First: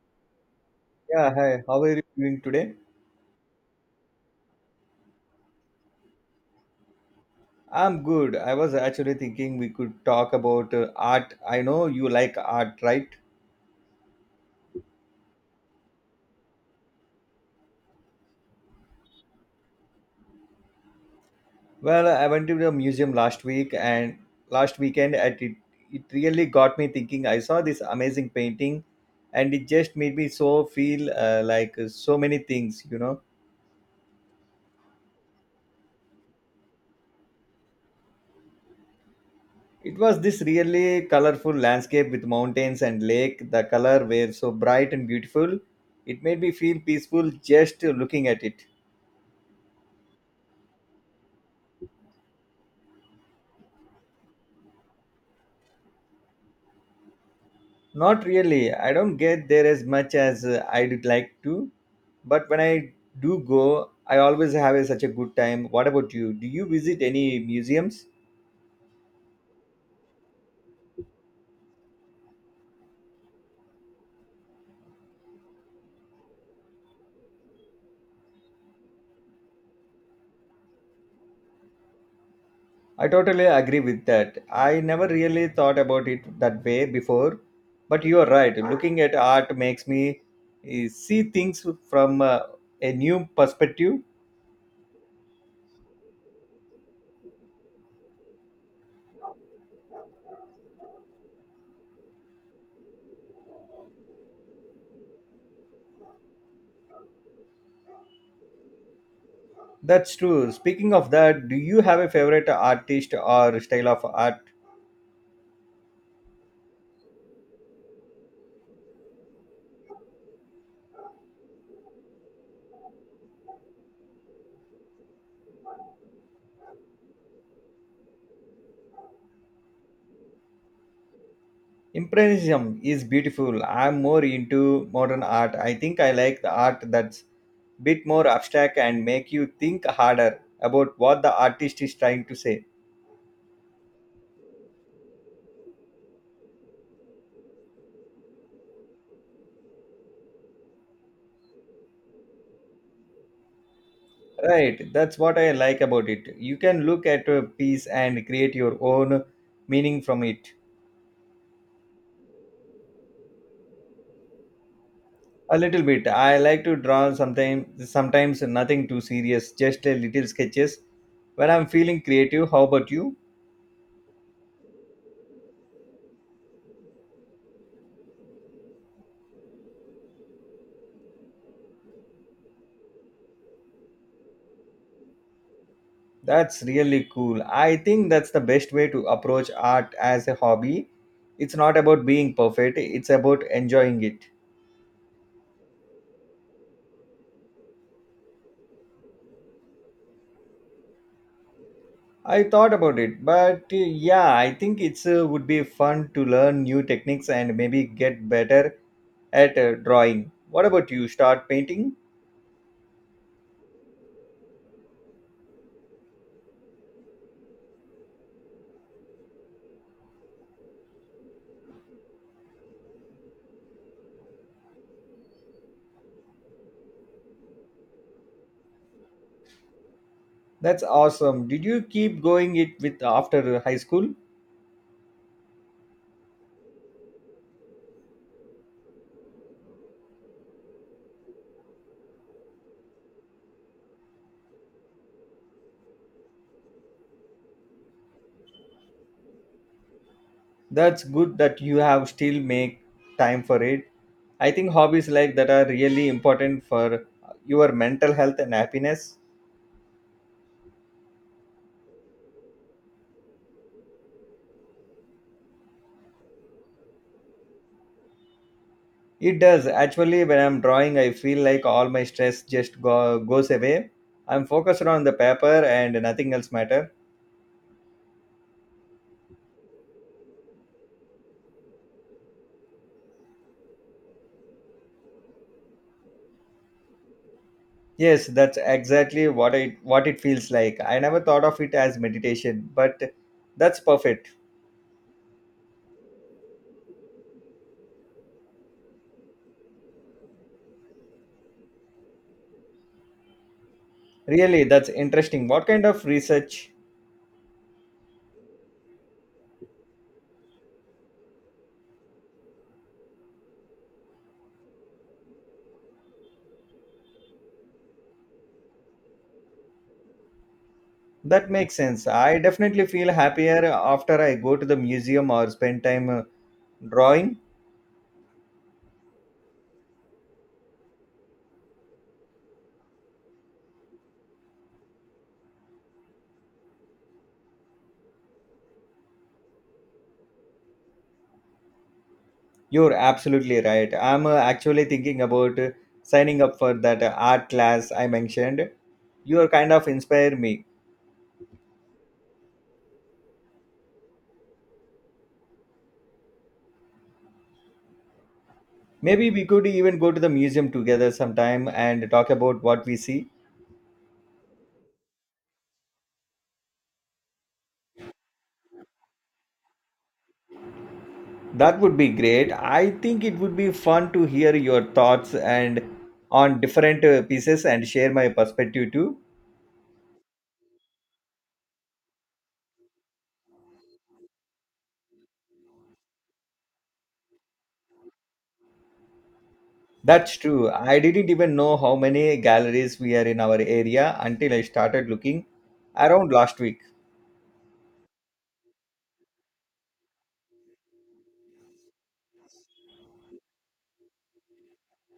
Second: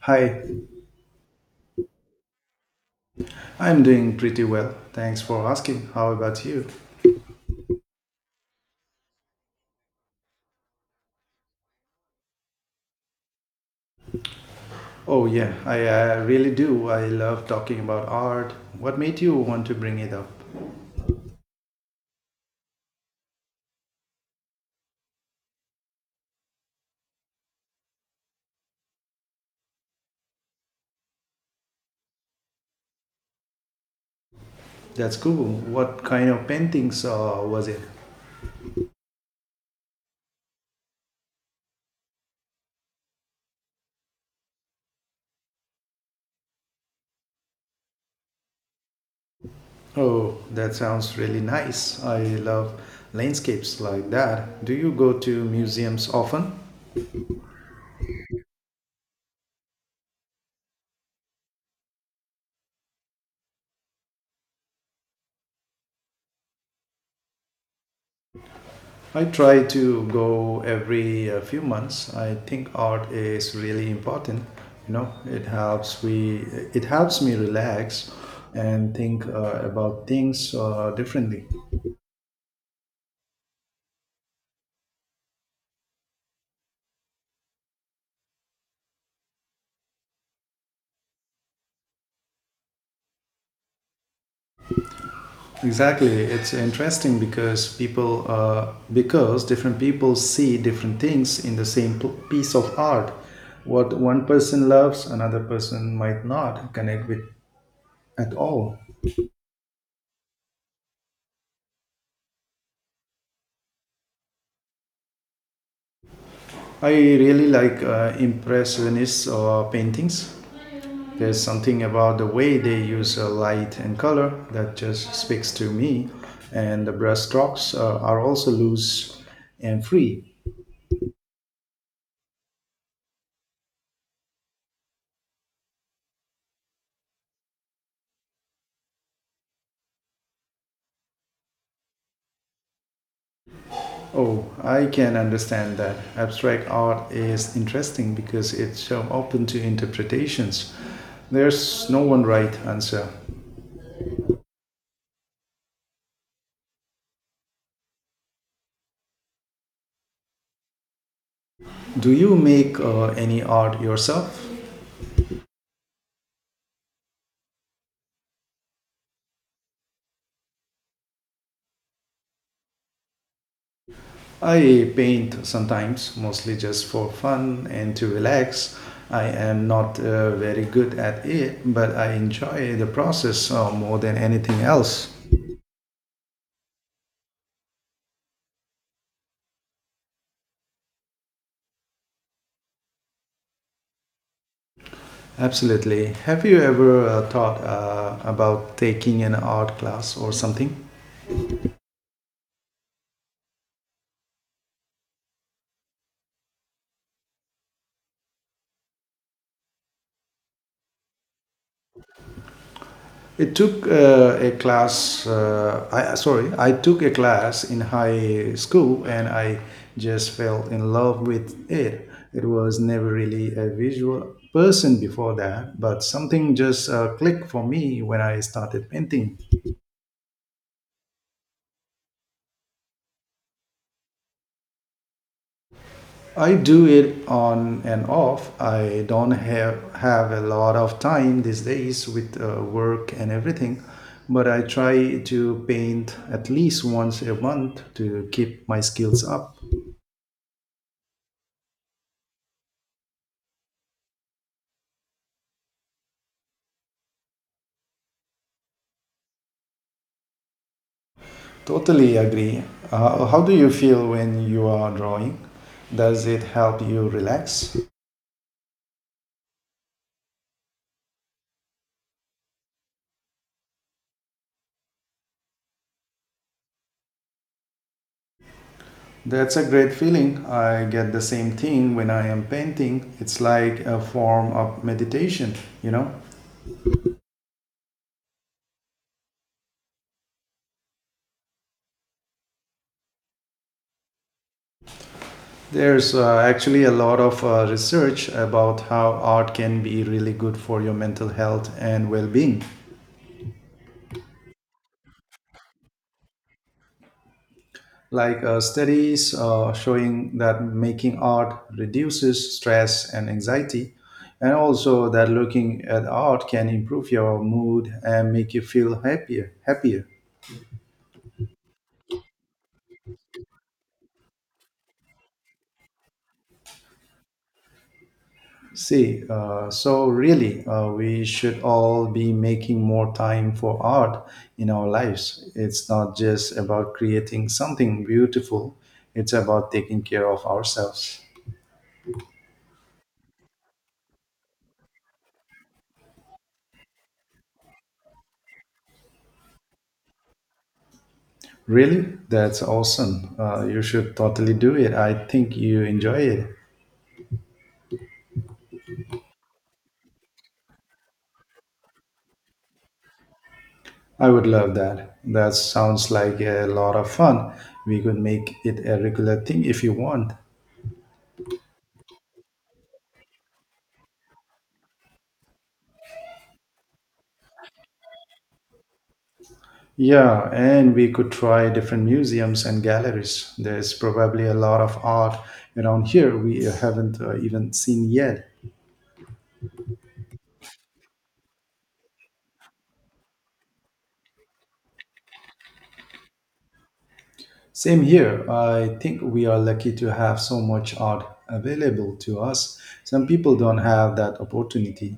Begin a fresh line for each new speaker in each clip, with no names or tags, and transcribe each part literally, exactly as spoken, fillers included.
Hi,
Yeah, hi. How are you doing today?
I'm doing pretty well. Thanks for asking. How about you?
I'm good. I was actually thinking we could talk about uh, art. I know you like art, right?
Oh, yeah, I, I really do. I love talking about art. What made you want to bring it up?
Well, I went to the museum last week and last weekend at it it really got me thinking. I saw this amazing painting, and it just made me so feel uh, like uh, so many things, you know.
That's cool. What kind of paintings uh, was it?
It was this really colorful landscape with mountains and lake. The color were so bright and beautiful. It made me feel peaceful just uh, looking at it.
Oh, that sounds really nice. I love landscapes like that. Do you go to museums often?
Not really. I don't get there as much as uh, I'd like to, but when I do go, I always have a, such a good time. What about you? Do you visit any museums?
I try to go every uh, few months. I think art is really important. You know, it helps we it helps me relax and think uh, about things uh, differently.
I totally agree with that. I never really thought about it that way before, but you are right. Looking at art makes me uh, see things from uh, a new perspective.
Exactly, it's interesting because people uh, because different people see different things in the same p- piece of art. What one person loves, another person might not connect with at all.
That's true. Speaking of that, do you have a favorite artist or style of art?
I really like uh, impressionist uh, paintings. There's something about the way they use uh, light and color that just speaks to me, and the brushstrokes uh, are also loose and free.
Impressionism is beautiful. I'm more into modern art. I think I like the art that's bit more abstract and make you think harder about what the artist is trying to say.
Oh, I can understand that. Abstract art is interesting because it's uh, open to interpretations. There's no one right answer.
Right, that's what I like about it. You can look at a piece and create your own meaning from it.
Do you make uh, any art yourself?
A little bit. I like to draw sometimes sometimes nothing too serious, just a little sketches when I'm feeling creative. How about you?
I paint sometimes, mostly just for fun and to relax. I am not uh, very good at it, but I enjoy the process uh, more than anything else.
That's really cool. I think that's the best way to approach art as a hobby. It's not about being perfect, it's about enjoying it.
Absolutely. Have you ever uh, thought uh, about taking an art class or something?
I thought about it, but uh, yeah, I think it's uh, would be fun to learn new techniques and maybe get better at uh, drawing. What about you? Start painting?
It took uh, a class. Uh, I sorry, I took a class in high school, and I just fell in love with it. It was never really a visual person before that, but something just uh, clicked for me when I started painting.
That's awesome. Did you keep going it with after high school?
I do it on and off. I don't have have a lot of time these days with uh, work and everything, but I try to paint at least once a month to keep my skills up.
That's good that you have still make time for it. I think hobbies like that are really important for your mental health and happiness.
Totally agree. Uh, how do you feel when you are drawing? Does it help you relax?
It does. Actually, when I'm drawing, I feel like all my stress just go, goes away. I'm focused on the paper and nothing else matter.
That's a great feeling. I get the same thing when I am painting. It's like a form of meditation, you know?
Yes, that's exactly what I what it feels like. I never thought of it as meditation, but that's perfect.
There's uh, actually a lot of uh, research about how art can be really good for your mental health and well being.
Really, that's interesting. What kind of research?
Like uh, studies uh, showing that making art reduces stress and anxiety, and also that looking at art can improve your mood and make you feel happier happier
That makes sense. I definitely feel happier after I go to the museum or spend time uh, drawing.
See, uh, so really, uh, we should all be making more time for art in our lives. It's not just about creating something beautiful, it's about taking care of ourselves.
You're absolutely right. I'm uh, actually thinking about uh, signing up for that uh, art class I mentioned. You are kind of inspire me.
Really? That's awesome. Uh, you should totally do it. I think you enjoy it.
Maybe we could even go to the museum together sometime and talk about what we see.
I would love that. That sounds like a lot of fun. We could make it a regular thing if you want.
That would be great. I think it would be fun to hear your thoughts and on different uh, pieces and share my perspective too.
Yeah, and we could try different museums and galleries. There's probably a lot of art around here we haven't uh, even seen yet.
That's true. I didn't even know how many galleries we are in our area until I started looking around last week.
Same here. I think we are lucky to have so much art available to us. Some people don't have that opportunity.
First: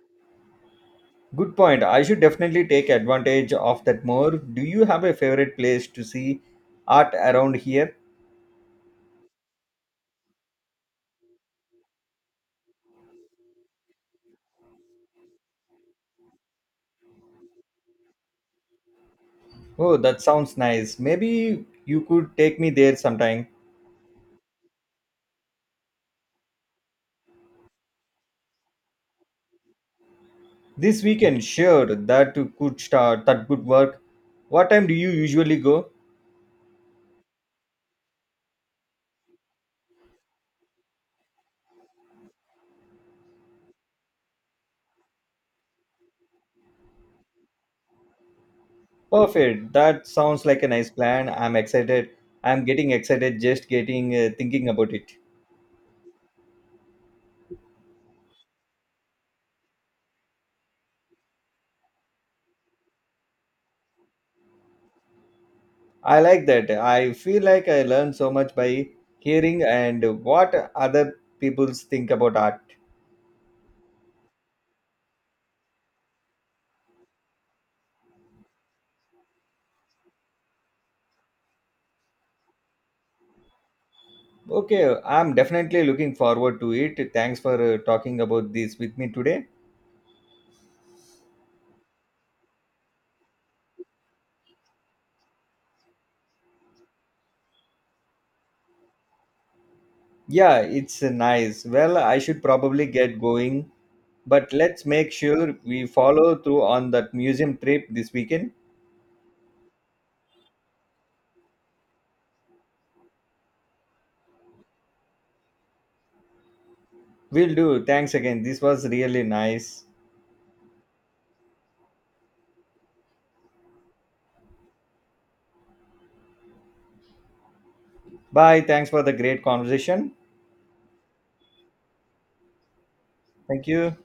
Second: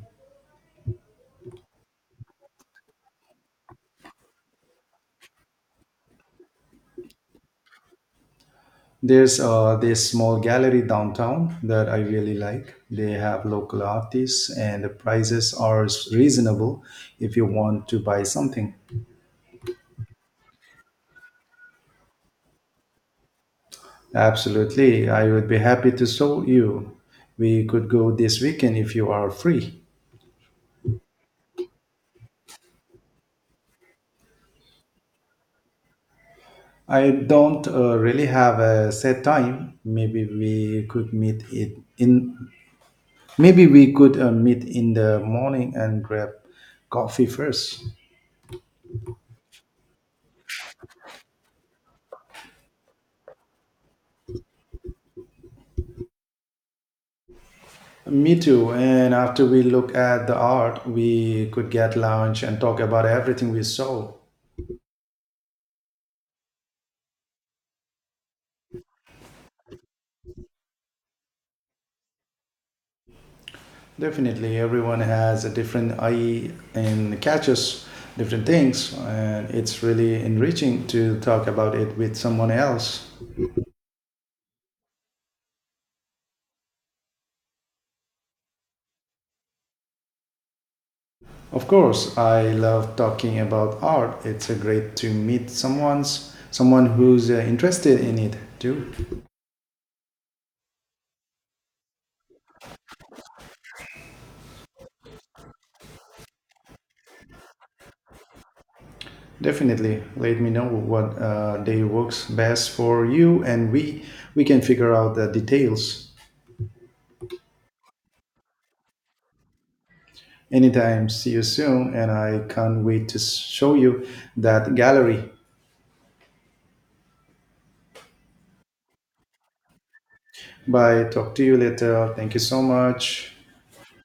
Good point. I should definitely take advantage of that more. Do you have a favorite place to see art around here?
There's uh, this small gallery downtown that I really like. They have local artists, and the prices are reasonable if you want to buy something.
Oh, that sounds nice. Maybe you could take me there sometime.
Absolutely, I would be happy to show you. We could go this weekend if you are free.
This weekend, sure, that you could start, that could work. What time do you usually go?
I don't uh, really have a set time. Maybe we could meet it in. Maybe we could uh, meet in the morning and grab coffee first.
Perfect. That sounds like a nice plan. I'm excited. I'm getting excited just getting uh, thinking about it.
Me too. And after we look at the art, we could get lunch and talk about everything we saw.
I like that. I feel like I learn so much by hearing and what other people think about art.
Definitely, everyone has a different eye and catches different things, and it's really enriching to talk about it with someone else.
Okay, I'm definitely looking forward to it. Thanks for uh, talking about this with me today.
Of course, I love talking about art. It's a great to meet someone's someone who's uh, interested in it too.
Yeah, it's uh, nice. Well, I should probably get going, but let's make sure we follow through on that museum trip this weekend.
Definitely, let me know what uh, day works best for you, and we we can figure out the details.
Will do. Thanks again. This was really nice.
Anytime, see you soon, and I can't wait to show you that gallery.
Bye. Thanks for the great conversation.
Bye. Talk to you later. Thank you so much.
Thank you.